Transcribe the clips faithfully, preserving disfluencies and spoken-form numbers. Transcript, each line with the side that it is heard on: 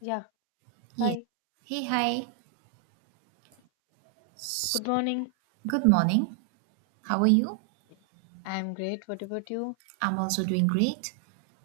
left: Yeah,
right: Yes.
left: hi.
right: Hey, hi.
left: Good morning.
right: Good morning. How are you?
left: I'm great. What about you?
right: I'm also doing great.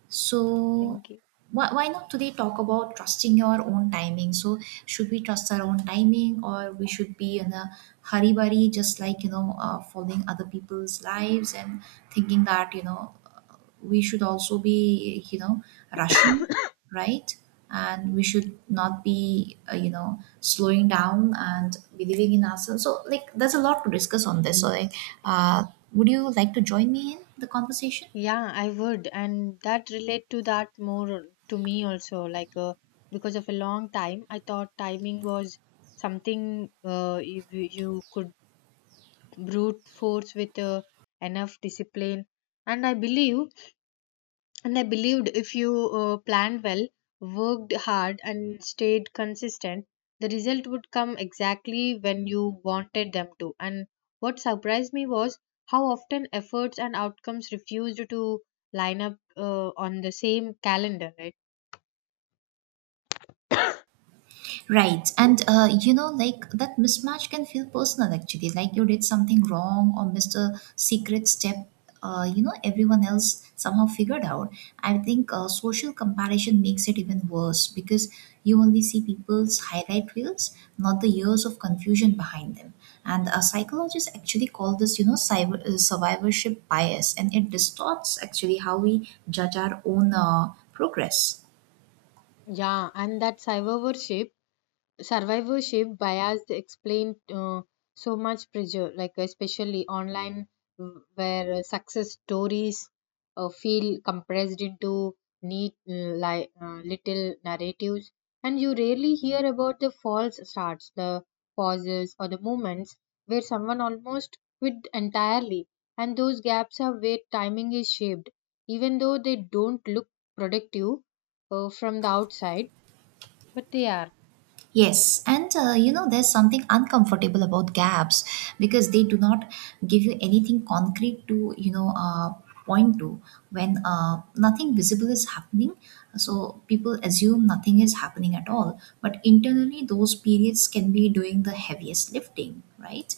right: So,
left: Thank you.
right: why, why not today talk about trusting your own timing? So, should we trust our own timing or we should be in a hurry bari, just like, you know, uh, following other people's lives and thinking that, you know, uh, we should also be, you know, rushing, right? And we should not be, uh, you know, slowing down and believing in ourselves. So, like, there's a lot to discuss on this. So, like, uh, would you like to join me in the conversation?
left: Yeah, I would, and that relate to that more to me also. Like, uh, because of a long time, I thought timing was something uh, you, you could brute force with uh, enough discipline, and I believe And I believed if you uh, planned well, worked hard, and stayed consistent, the result would come exactly when you wanted them to. And what surprised me was how often efforts and outcomes refused to line up uh, on the same calendar, right?
right: Right. And uh, you know, like that mismatch can feel personal actually. Like you did something wrong or missed a secret step, uh, you know, everyone else somehow figured out. I think uh, social comparison makes it even worse because you only see people's highlight reels, not the years of confusion behind them. And uh, psychologists actually call this, you know, cyber, uh, survivorship bias, and it distorts actually how we judge our own uh, progress.
left: Yeah, and that cyber worship survivorship bias explained uh, so much pressure, like especially online, w- where uh, success stories uh, feel compressed into neat, uh, li- uh, little narratives, and you rarely hear about the false starts, the pauses, or the moments where someone almost quit entirely. And those gaps are where timing is shaped, even though they don't look productive uh, from the outside, but they are.
right: Yes, and uh, you know, there's something uncomfortable about gaps because they do not give you anything concrete to, you know, uh, point to when uh, nothing visible is happening. So people assume nothing is happening at all. But internally, those periods can be doing the heaviest lifting, right?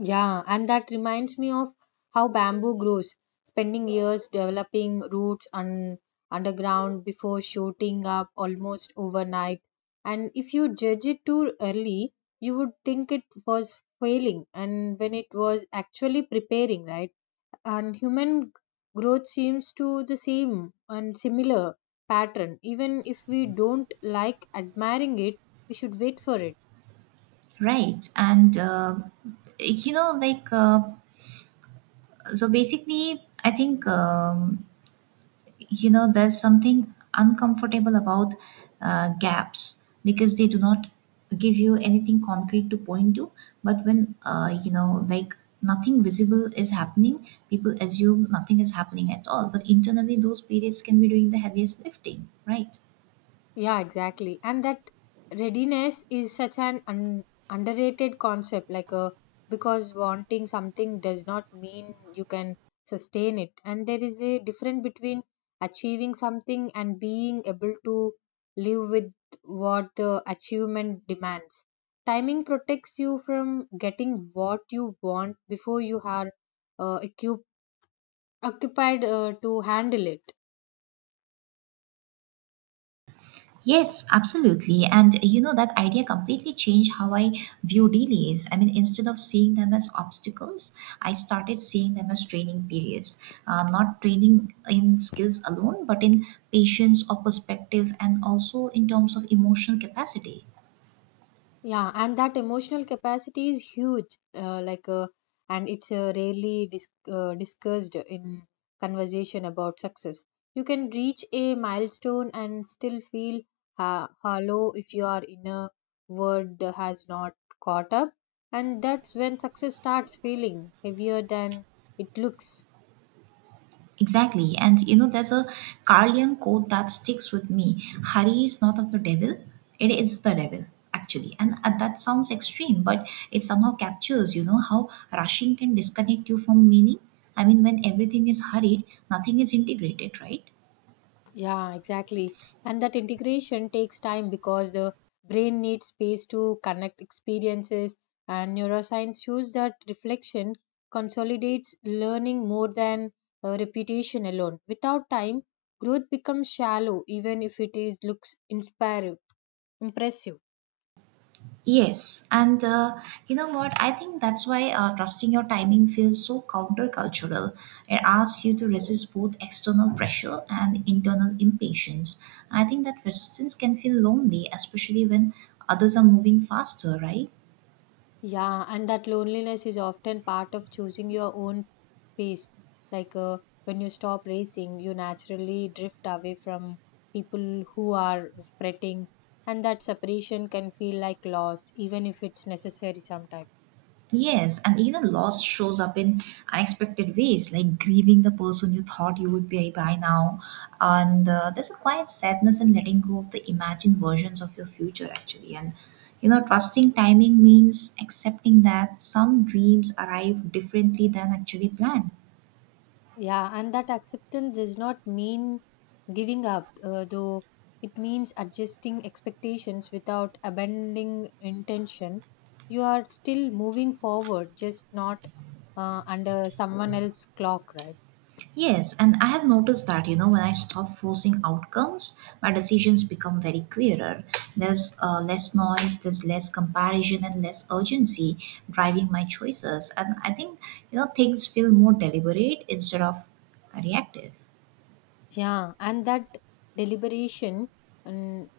left: Yeah, and that reminds me of how bamboo grows, spending years developing roots un- underground before shooting up almost overnight. And if you judge it too early, you would think it was failing, and when it was actually preparing, right? And human g- growth seems to the same and similar pattern. Even if we don't like admiring it, we should wait for it.
right: Right. And, uh, you know, like, uh, so basically, I think. Um, you know, there's something uncomfortable about uh, gaps because they do not give you anything concrete to point to, but when uh, you know like nothing visible is happening, people assume nothing is happening at all, but internally those periods can be doing the heaviest lifting, right?
left: Yeah, exactly. And that readiness is such an un- underrated concept, like a because wanting something does not mean you can sustain it. And there is a difference between achieving something and being able to live with what the achievement demands. Timing protects you from getting what you want before you are uh, occup- occupied uh, to handle it.
right: Yes, absolutely. And uh, you know, that idea completely changed how I view delays. I mean, instead of seeing them as obstacles, I started seeing them as training periods, uh, not training in skills alone, but in patience or perspective, and also in terms of emotional capacity.
left: Yeah, and that emotional capacity is huge. Uh, like, uh, and it's uh, rarely dis- uh, discussed in conversation about success. You can reach a milestone and still feel ha- hollow if your inner world has not caught up, and that's when success starts feeling heavier than it looks.
right: Exactly. And you know, there's a Carlian quote that sticks with me. Hurry is not of the devil, it is the devil, actually. And uh, that sounds extreme, but it somehow captures, you know, how rushing can disconnect you from meaning. I mean, when everything is hurried, nothing is integrated, right?
left: Yeah, exactly. And that integration takes time because the brain needs space to connect experiences, and neuroscience shows that reflection consolidates learning more than uh, repetition alone. Without time, growth becomes shallow, even if it is, looks inspire, impressive.
right: Yes, and uh, you know what? I think that's why uh, trusting your timing feels so countercultural. It asks you to resist both external pressure and internal impatience. I think that resistance can feel lonely, especially when others are moving faster, right?
left: Yeah, and that loneliness is often part of choosing your own pace. Like uh, when you stop racing, you naturally drift away from people who are spreading, and that separation can feel like loss, even if it's necessary sometimes.
right: Yes, and even loss shows up in unexpected ways, like grieving the person you thought you would be by now. And uh, there's a quiet sadness in letting go of the imagined versions of your future, actually. And, you know, trusting timing means accepting that some dreams arrive differently than actually planned.
left: Yeah, and that acceptance does not mean giving up, uh, though it means adjusting expectations without abandoning intention. You are still moving forward, just not uh, under someone else's clock, right?
right: Yes, and I have noticed that, you know, when I stop forcing outcomes, my decisions become very clearer. There's uh, less noise, there's less comparison, and less urgency driving my choices. And I think, you know, things feel more deliberate instead of reactive.
left: Yeah, and that deliberation and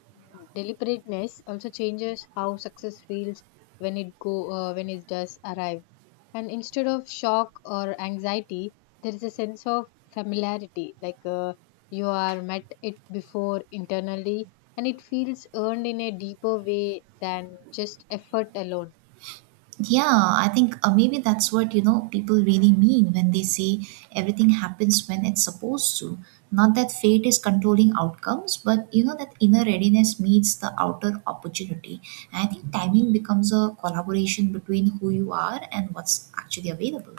left: deliberateness also changes how success feels when it go uh, when it does arrive. And instead of shock or anxiety, there is a sense of familiarity, like uh, you are met it before internally, and it feels earned in a deeper way than just effort alone.
right: Yeah, I think uh, maybe that's what you know people really mean when they say everything happens when it's supposed to. Not that fate is controlling outcomes, but you know that inner readiness meets the outer opportunity. And I think timing becomes a collaboration between who you are and what's actually available.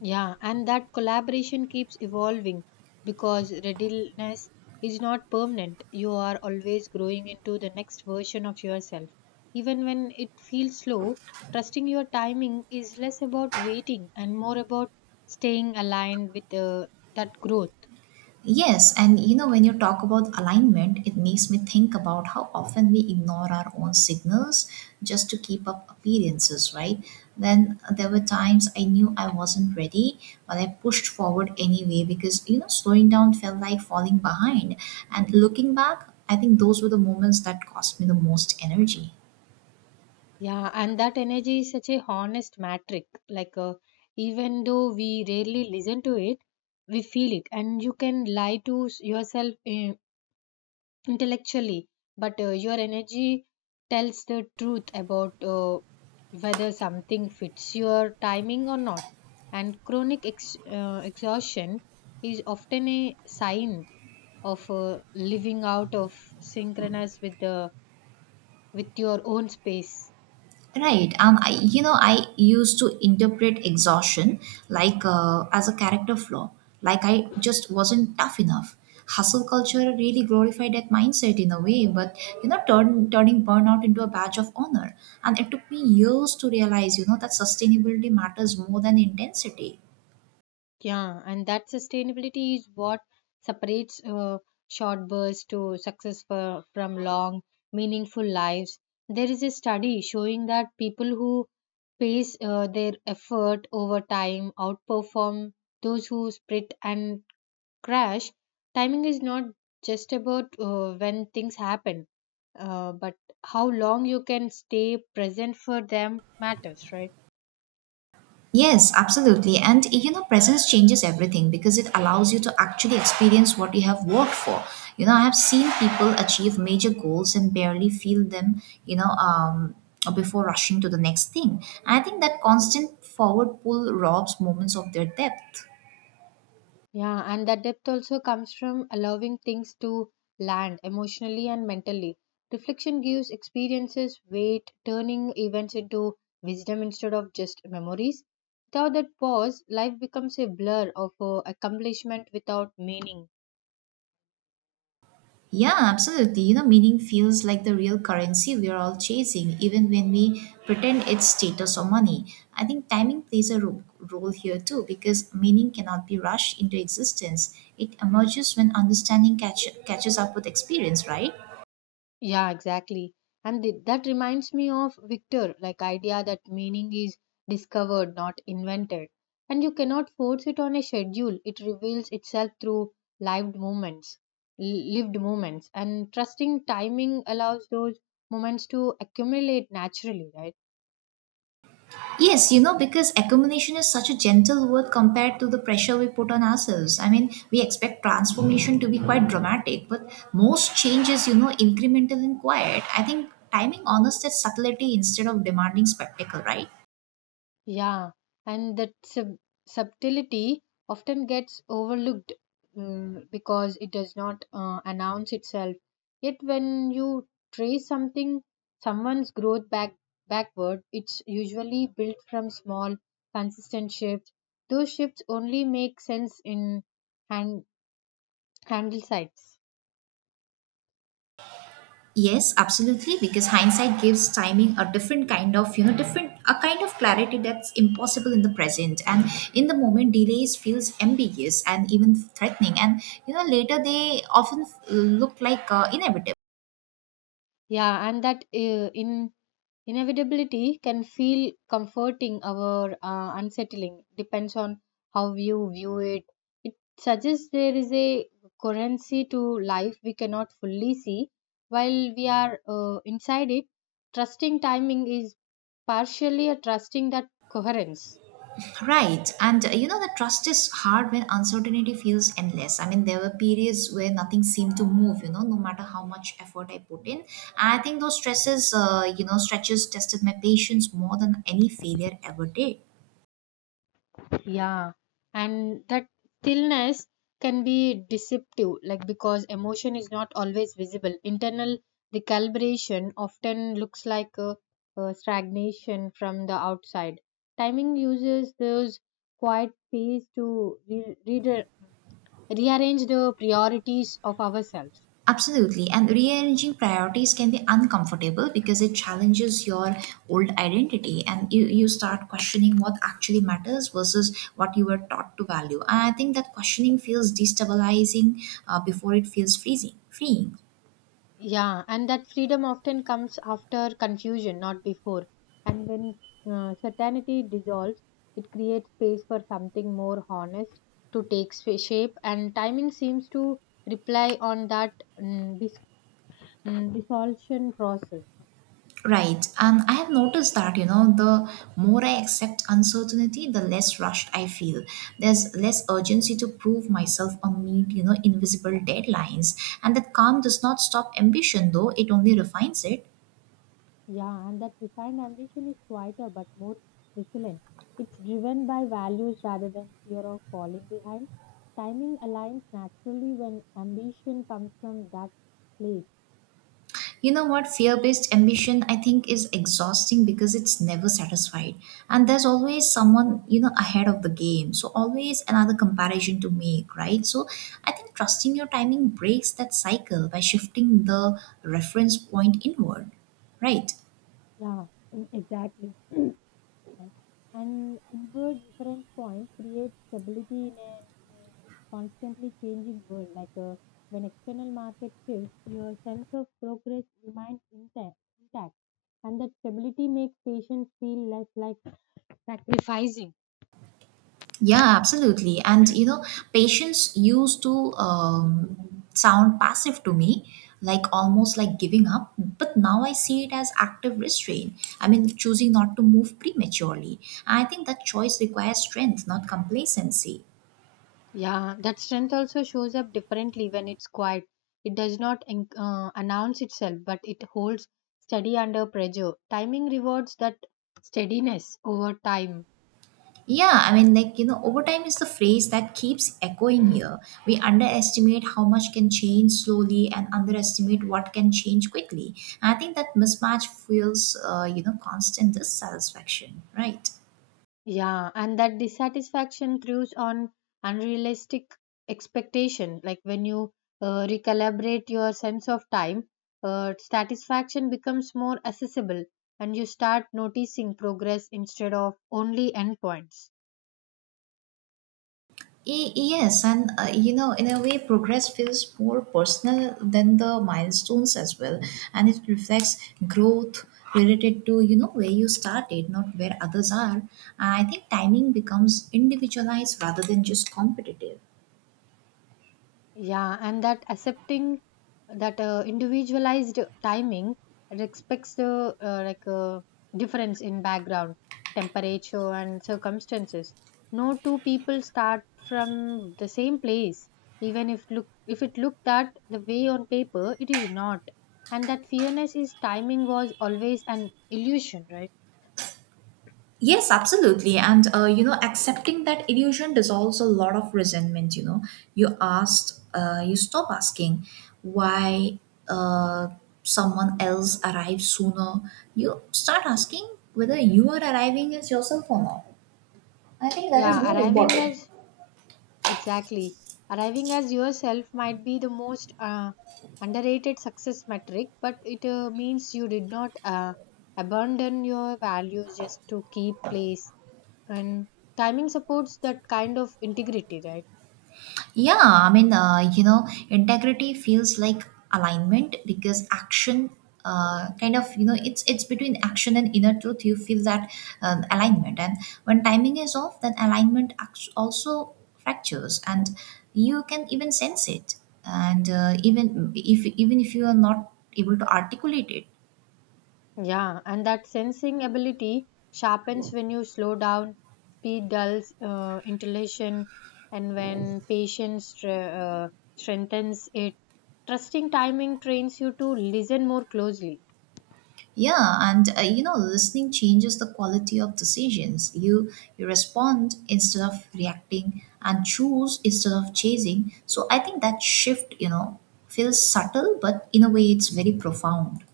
left: Yeah, and that collaboration keeps evolving because readiness is not permanent. You are always growing into the next version of yourself. Even when it feels slow, trusting your timing is less about waiting and more about staying aligned with uh, that growth.
right: Yes, and you know, when you talk about alignment, it makes me think about how often we ignore our own signals just to keep up appearances, right? Then there were times I knew I wasn't ready, but I pushed forward anyway because, you know, slowing down felt like falling behind. And looking back, I think those were the moments that cost me the most energy.
left: Yeah, and that energy is such a honest metric. Like, uh, even though we rarely listen to it, we feel it, and you can lie to s- yourself uh, intellectually, but uh, your energy tells the truth about uh, whether something fits your timing or not. And chronic ex- uh, exhaustion is often a sign of uh, living out of synchronous with the with your own space.
right: Right. Um, I, you know, I used to interpret exhaustion like uh, as a character flaw, like I just wasn't tough enough. Hustle culture really glorified that mindset in a way, but you know, turn, turning burnout into a badge of honor. And it took me years to realize, you know, that sustainability matters more than intensity.
left: Yeah, and that sustainability is what separates uh, short bursts to success for, from long, meaningful lives. There is a study showing that people who pace uh, their effort over time outperform those who sprint and crash. Timing is not just about uh, when things happen, uh, but how long you can stay present for them matters, right?
right: Yes, absolutely. And you know, presence changes everything because it allows you to actually experience what you have worked for. You know, I have seen people achieve major goals and barely feel them, you know, um, before rushing to the next thing. I think that constant forward pull robs moments of their depth.
left: Yeah, and that depth also comes from allowing things to land emotionally and mentally. Reflection gives experiences weight, turning events into wisdom instead of just memories. Without that pause, life becomes a blur of uh, accomplishment without meaning.
right: Yeah, absolutely. You know, meaning feels like the real currency we are all chasing, even when we pretend it's status or money. I think timing plays a ro- role here too, because meaning cannot be rushed into existence. It emerges when understanding catch- catches up with experience, right?
left: Yeah, exactly. And th- that reminds me of Victor, like idea that meaning is discovered, not invented. And you cannot force it on a schedule. It reveals itself through lived moments, l- lived moments. And trusting timing allows those moments to accumulate naturally, right?
right: Yes, you know, because accumulation is such a gentle word compared to the pressure we put on ourselves. I mean, we expect transformation to be quite dramatic, but most changes, you know, incremental and quiet. I think timing honors that subtlety instead of demanding spectacle, right?
left: Yeah, and that sub- subtlety often gets overlooked, mm, because it does not uh, announce itself. Yet, when you trace something, someone's growth back backward, it's usually built from small, consistent shifts. Those shifts only make sense in hand handle sites.
right: Yes, absolutely, because hindsight gives timing a different kind of, you know, different, a kind of clarity that's impossible in the present. And in the moment, delays feels ambiguous and even threatening. And, you know, later they often uh, look like uh, inevitable.
left: Yeah, and that uh, in inevitability can feel comforting or uh, unsettling, depends on how you view it. It suggests there is a currency to life we cannot fully see while we are uh, inside it. Trusting timing is partially a trusting that coherence.
right: Right. And uh, you know, the trust is hard when uncertainty feels endless. I mean, there were periods where nothing seemed to move, you know, no matter how much effort I put in. I think those stresses, uh, you know, stretches tested my patience more than any failure ever did.
left: Yeah, and that stillness can be deceptive, like because emotion is not always visible. Internal recalibration often looks like a, a stagnation from the outside. Timing uses those quiet space to re- re- rearrange the priorities of ourselves.
right: Absolutely. And rearranging priorities can be uncomfortable because it challenges your old identity and you, you start questioning what actually matters versus what you were taught to value. And I think that questioning feels destabilizing uh, before it feels freezing, freeing.
left: Yeah, and that freedom often comes after confusion, not before. And when uh, certainty dissolves, it creates space for something more honest to take sp- shape, and timing seems to rely on that mm, dis- mm, dissolution process.
right: Right. And I have noticed that, you know, the more I accept uncertainty, the less rushed I feel. There's less urgency to prove myself or meet, you know, invisible deadlines. And that calm does not stop ambition, though, it only refines it.
left: Yeah, and that refined ambition is quieter but more resilient. It's driven by values rather than fear of falling behind. Timing aligns naturally when ambition comes from that place.
right: You know what? Fear based ambition, I think, is exhausting because it's never satisfied. And there's always someone, you know, ahead of the game. So, always another comparison to make, right? So, I think trusting your timing breaks that cycle by shifting the reference point inward, right?
left: Yeah, mm, exactly. And inward reference points create stability in a, in a constantly changing world. Like uh, when external market shifts, your sense of progress remains intact, intact, and that stability makes patients feel less like sacrificing.
right: Yeah, absolutely. And you know, patience used to um, sound passive to me, like almost like giving up. But now I see it as active restraint. I mean, choosing not to move prematurely. I think that choice requires strength, not complacency.
left: Yeah, that strength also shows up differently when it's quiet. It does not en- uh, announce itself, but it holds steady under pressure. Timing rewards that steadiness over time.
right: Yeah, I mean, like, you know, overtime is the phrase that keeps echoing here. We underestimate how much can change slowly and underestimate what can change quickly. I think that mismatch fuels, uh, you know, constant dissatisfaction, right?
left: Yeah, and that dissatisfaction throws on unrealistic expectation. Like when you uh, recalibrate your sense of time, uh, satisfaction becomes more accessible, and you start noticing progress instead of only endpoints.
right: Y- Yes, and uh, you know, in a way, progress feels more personal than the milestones as well, and it reflects growth related to you know where you started, not where others are. And I think timing becomes individualized rather than just competitive.
left: Yeah, and that accepting that uh, individualized timing respects the uh, like uh, difference in background, temperature, and circumstances. No two people start from the same place, even if look if it looked that the way on paper, it is not. And that fairness is timing was always an illusion, right?
right: Yes, absolutely. And, uh, you know, accepting that illusion dissolves a lot of resentment. You know, you asked, uh, you stop asking why uh, someone else arrives sooner. You start asking whether you are arriving as yourself or not. I think that is
left: Yeah,
right: more
left: arriving
right: important.
left: as exactly. Arriving as yourself might be the most uh, underrated success metric, but it uh, means you did not uh, abandon your values just to keep place. And timing supports that kind of integrity, right?
right: Yeah, I mean, uh, you know, integrity feels like alignment because action, uh, kind of, you know, it's it's between action and inner truth. You feel that um, alignment, and when timing is off, then alignment act- also fractures, and you can even sense it. And uh, even if even if you are not able to articulate it,
left: Yeah, and that sensing ability sharpens when you slow down, speed dulls uh, intelation, and when patience stre- uh, strengthens it. Trusting timing trains you to listen more closely.
right: Yeah, and uh, you know, listening changes the quality of decisions. You you respond instead of reacting, and choose instead of chasing. So I think that shift, you know, feels subtle, but in a way, it's very profound.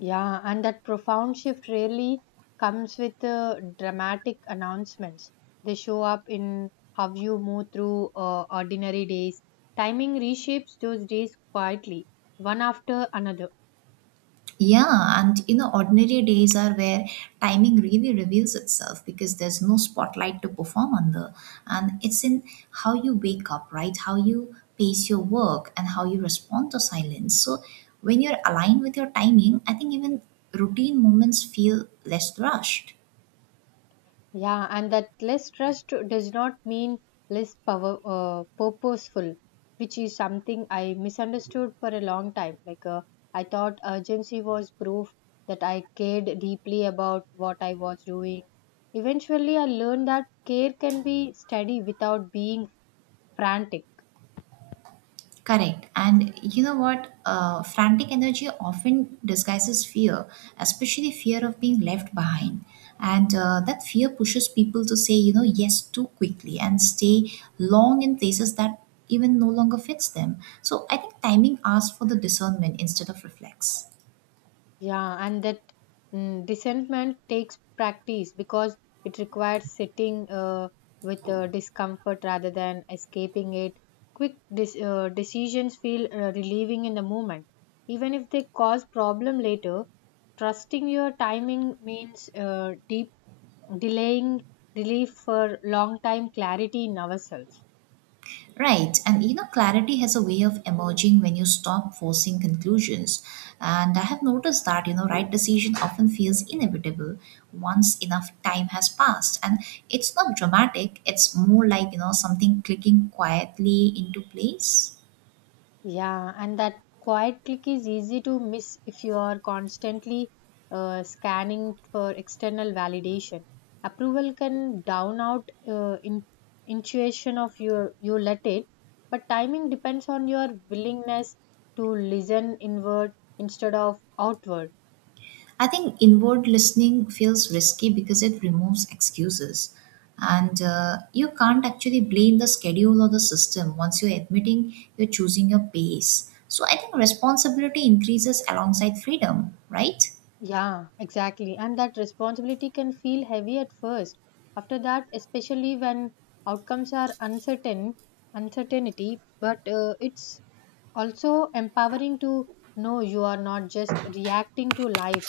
left: Yeah, and that profound shift rarely comes with uh, dramatic announcements. They show up in how you move through uh, ordinary days. Timing reshapes those days quietly, one after another.
right: Yeah, and you know, ordinary days are where timing really reveals itself because there's no spotlight to perform under. And it's in how you wake up, right? How you pace your work and how you respond to silence. So when you're aligned with your timing, I think even routine moments feel less rushed.
left: Yeah, and that less trust does not mean less power, uh, purposeful, which is something I misunderstood for a long time. Like, uh, I thought urgency was proof that I cared deeply about what I was doing. Eventually, I learned that care can be steady without being frantic.
right: Correct. And you know what? Uh, frantic energy often disguises fear, especially fear of being left behind. And uh, that fear pushes people to say, you know, yes too quickly and stay long in places that even no longer fits them. So I think timing asks for the discernment instead of reflex.
left: Yeah, and that mm, discernment takes practice because it requires sitting uh, with uh, discomfort rather than escaping it. Quick dis- uh, decisions feel uh, relieving in the moment, even if they cause problem later. Trusting your timing means uh, deep delaying relief for long time clarity in ourselves.
right: Right, and you know, clarity has a way of emerging when you stop forcing conclusions. And I have noticed that, you know, right decision often feels inevitable once enough time has passed. And it's not dramatic, it's more like, you know, something clicking quietly into place.
left: Yeah, and that quiet click is easy to miss if you are constantly uh, scanning for external validation. Approval can down out uh, in, intuition of your you let it, but timing depends on your willingness to listen inward instead of outward.
right: I think inward listening feels risky because it removes excuses. And uh, you can't actually blame the schedule or the system once you're admitting you're choosing your pace. So I think responsibility increases alongside freedom, right?
left: Yeah, exactly. And that responsibility can feel heavy at first. After that, especially when outcomes are uncertain, uncertainty, but uh, it's also empowering to know you are not just reacting to life.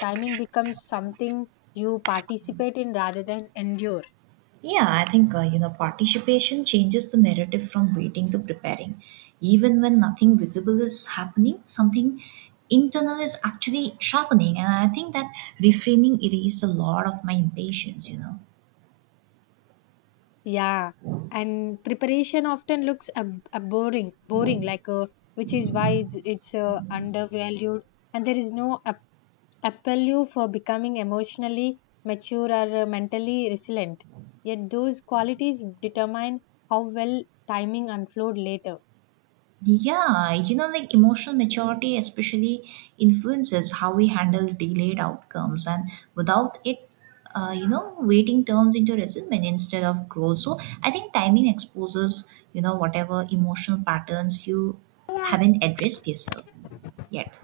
left: Timing becomes something you participate in rather than endure.
right: Yeah, I think uh, you know participation changes the narrative from waiting to preparing. Even when nothing visible is happening, something internal is actually sharpening, and I think that reframing erased a lot of my impatience. You know.
left: Yeah, and preparation often looks ab- ab- boring, boring, like uh, which is why it's, it's uh, undervalued, and there is no ap- appeal for becoming emotionally mature or uh, mentally resilient. Yet those qualities determine how well timing unfold later.
right: Yeah, you know, like emotional maturity especially influences how we handle delayed outcomes, and without it, uh, you know, waiting turns into resentment instead of growth. So I think timing exposes, you know, whatever emotional patterns you haven't addressed yourself yet.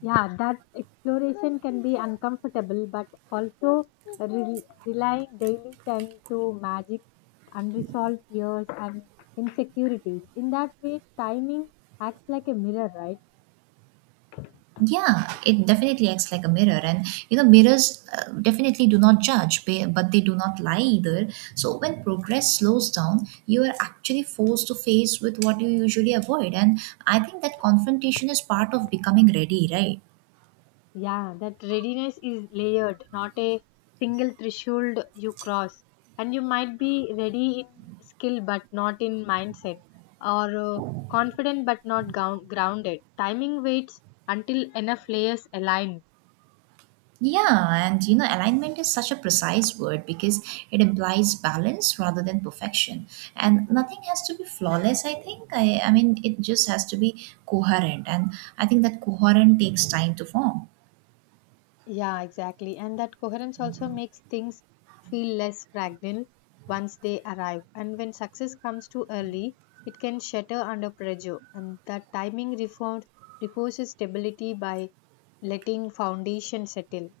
left: Yeah, that exploration can be uncomfortable, but also re- relying daily tend to magic, unresolved fears, and insecurities. In that way, timing acts like a mirror, right?
right: Yeah, it definitely acts like a mirror, and you know, mirrors uh, definitely do not judge, ba- but they do not lie either. So when progress slows down, you are actually forced to face with what you usually avoid, and I think that confrontation is part of becoming ready, right?
left: Yeah, that readiness is layered, not a single threshold you cross. And you might be ready in skill, but not in mindset, or uh, confident, but not gou- grounded. Timing waits until enough layers align.
right: Yeah, and you know, alignment is such a precise word because it implies balance rather than perfection, and nothing has to be flawless. I think I, I mean, it just has to be coherent, and I think that coherent takes time to form.
left: Yeah, exactly. And that coherence also makes things feel less fragile once they arrive. And when success comes too early, it can shatter under pressure. And that timing reform reinforces stability by letting foundation settle.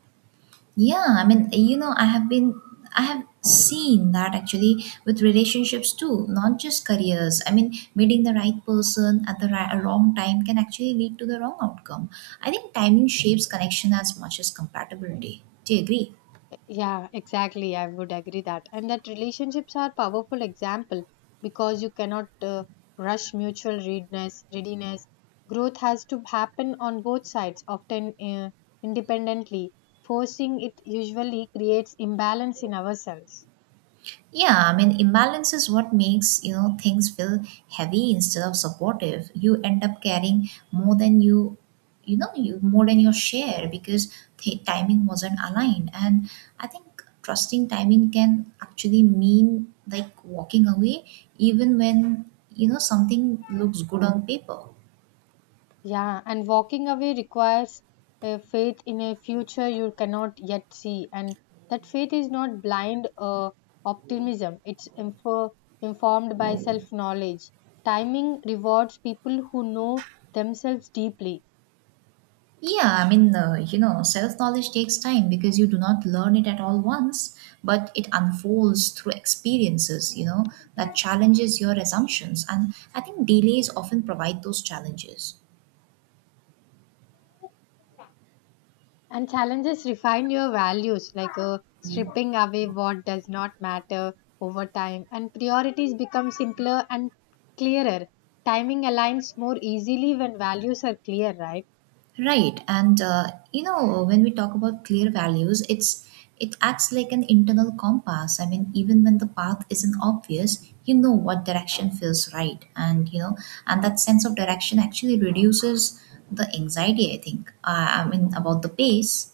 right: Yeah, I mean, you know, I have been, I have seen that actually with relationships too, not just careers. I mean, meeting the right person at the right, wrong time can actually lead to the wrong outcome. I think timing shapes connection as much as compatibility. Do you agree?
left: Yeah, exactly. I would agree that. And that relationships are powerful example because you cannot uh, rush mutual readiness, readiness. Growth has to happen on both sides, often uh, independently. Forcing it usually creates imbalance in ourselves.
right: Yeah, I mean, imbalance is what makes, you know, things feel heavy instead of supportive. You end up carrying more than you, you know, you more than your share because the timing wasn't aligned. And I think trusting timing can actually mean like walking away even when, you know, something looks good on paper.
left: Yeah, and walking away requires a faith in a future you cannot yet see. And that faith is not blind uh, optimism, it's info- informed by self knowledge. Timing rewards people who know themselves deeply,
right: Yeah, I mean, uh, you know, self knowledge takes time because you do not learn it at all once, but it unfolds through experiences, you know, that challenges your assumptions. And I think delays often provide those challenges.
left: and challenges refine your values, like uh, stripping away what does not matter over time, and priorities become simpler and clearer. Timing aligns more easily when values are clear, right?
right: Right, and uh, you know when we talk about clear values, it's it acts like an internal compass. I mean, even when the path isn't obvious, you know what direction feels right, and you know, and that sense of direction actually reduces the anxiety. I think. Uh, I mean, about the pace.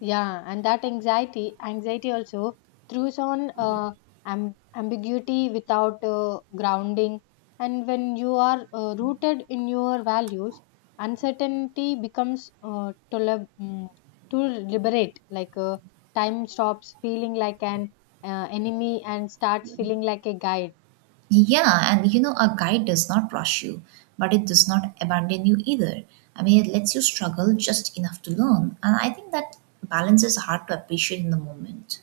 left: Yeah, and that anxiety, anxiety also throws on uh, am ambiguity without uh, grounding. And when you are uh, rooted in your values, uncertainty becomes uh, tole- mm, to liberate. Like uh, time stops feeling like an uh, enemy and starts feeling like a guide.
right: Yeah, and you know, a guide does not rush you, but it does not abandon you either. I mean, it lets you struggle just enough to learn, and I think that balance is hard to appreciate in the moment.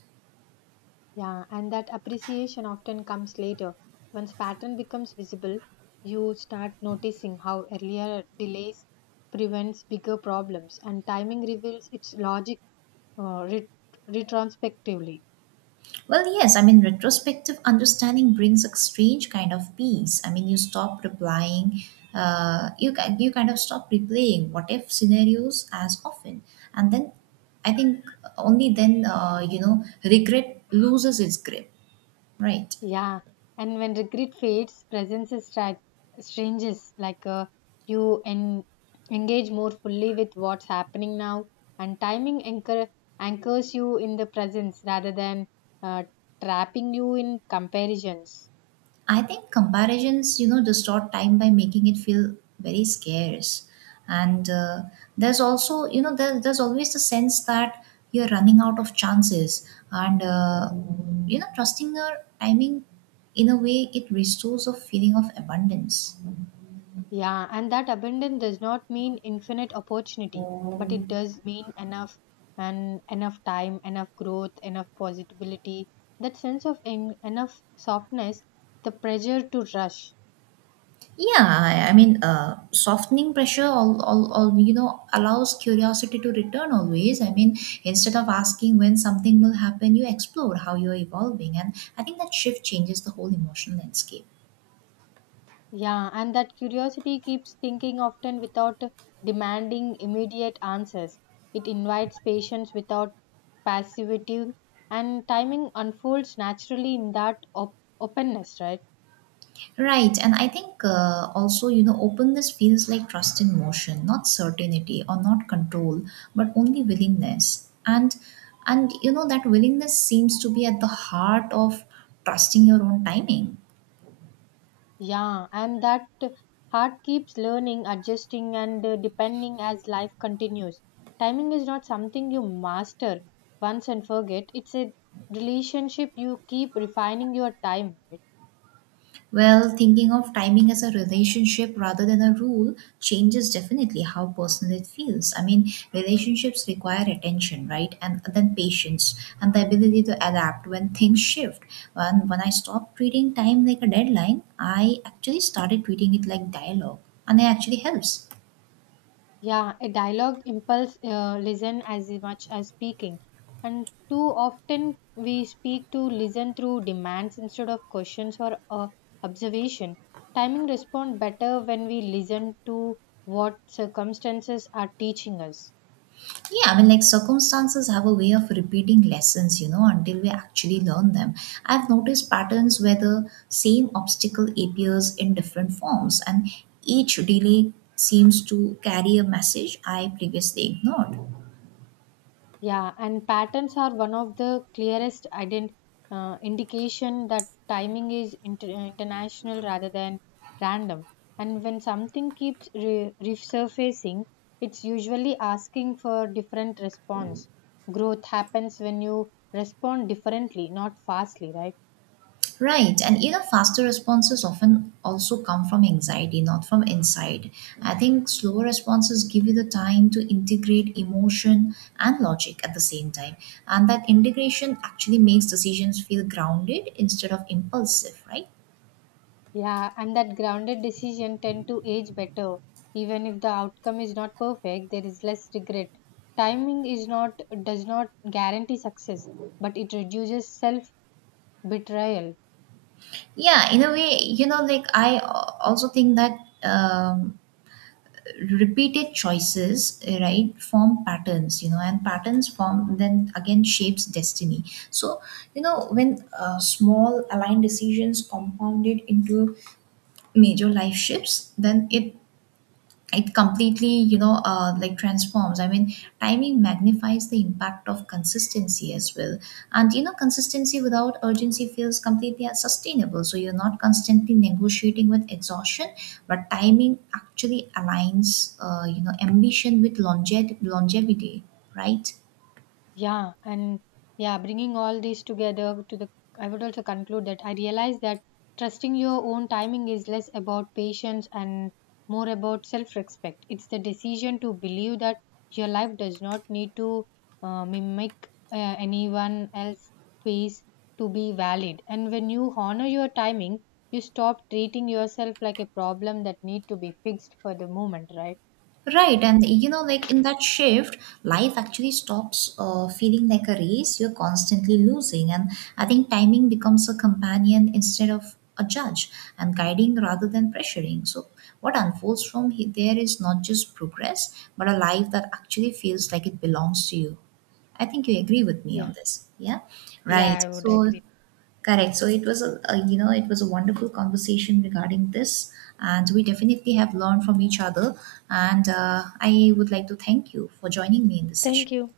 left: Yeah, and that appreciation often comes later. Once pattern becomes visible, you start noticing how earlier delays prevents bigger problems, and timing reveals its logic uh, ret- retrospectively.
right: Well, yes, I mean, retrospective understanding brings a strange kind of peace. I mean, you stop replying, uh, you, ki- you kind of stop replaying what if scenarios as often. And then I think only then, uh, you know, regret loses its grip, right?
left: Yeah, and when regret fades, presence is stra- stranges, like uh, you en- engage more fully with what's happening now, and timing anchor anchors you in the presence rather than uh, trapping you in comparisons.
right: I think comparisons, you know, distort time by making it feel very scarce. And uh, there's also, you know, there, there's always the sense that you're running out of chances. And, uh, you know, trusting your timing in a way, it restores a feeling of abundance.
left: Yeah, and that abundance does not mean infinite opportunity, but it does mean enough, and enough time, enough growth, enough possibility. That sense of en- enough softness, the pressure to rush.
right: Yeah, I, I mean, uh, softening pressure, all, all, all, you know, allows curiosity to return always. I mean, instead of asking when something will happen, you explore how you're evolving. And I think that shift changes the whole emotional landscape.
left: Yeah, and that curiosity keeps thinking often without demanding immediate answers. It invites patience without passivity, and timing unfolds naturally in that op- openness, right?
right: Right. And I think uh, also, you know, openness feels like trust in motion, not certainty or not control, but only willingness. And, and, you know, that willingness seems to be at the heart of trusting your own timing.
left: Yeah, and that heart keeps learning, adjusting, and uh, depending as life continues. Timing is not something you master once and forget, it's a relationship you keep refining your time. Right?
right: Well, thinking of timing as a relationship rather than a rule changes definitely how personal it feels. I mean, relationships require attention, right? And then patience and the ability to adapt when things shift. When, when I stopped treating time like a deadline, I actually started treating it like dialogue, and it actually helps.
left: Yeah, a dialogue impulse uh, listen as much as speaking. And too often we speak to listen through demands instead of questions or uh, observation. Timing respond better when we listen to what circumstances are teaching us.
right: Yeah, I mean, like circumstances have a way of repeating lessons, you know, until we actually learn them. I've noticed patterns where the same obstacle appears in different forms, and each delay seems to carry a message I previously ignored.
left: Yeah, and patterns are one of the clearest ident- uh, indication that timing is inter- uh, international rather than random. And when something keeps re- resurfacing, it's usually asking for different response. Growth happens when you respond differently, not fastly, right?
right: Right, and you know, faster responses often also come from anxiety, not from inside. I think slower responses give you the time to integrate emotion and logic at the same time, and that integration actually makes decisions feel grounded instead of impulsive, right?
left: Yeah, and that grounded decision tend to age better. Even if the outcome is not perfect, there is less regret. Timing is not does not guarantee success, but it reduces self betrayal.
right: Yeah, in a way, you know, like I al- also think that um, repeated choices uh, right form patterns, you know, and patterns form then again shapes destiny. So you know when uh, small aligned decisions compounded into major life shifts, then it it completely, you know, uh, like transforms. I mean, timing magnifies the impact of consistency as well. And you know, consistency without urgency feels completely unsustainable, so you're not constantly negotiating with exhaustion, but timing actually aligns uh, you know, ambition with longe- longevity, right?
left: Yeah, and yeah, bringing all these together to the, I would also conclude that I realize that trusting your own timing is less about patience and more about self respect. It's the decision to believe that your life does not need to uh, mimic uh, anyone else's pace to be valid. And when you honor your timing, you stop treating yourself like a problem that need to be fixed for the moment, right?
right: Right, and you know, like in that shift, life actually stops uh, feeling like a race. You're constantly losing, and I think timing becomes a companion instead of a judge, and guiding rather than pressuring. So, what unfolds from he- there is not just progress, but a life that actually feels like it belongs to you. I think you agree with me
left: Yeah.
right: on this. Yeah,
left: Yeah,
right: right.
left: I would
right: So,
left: agree.
right: correct. So it was a, a, you know, it was a wonderful conversation regarding this, and we definitely have learned from each other. And uh, I would like to thank you for joining me in this session.
left: Thank you.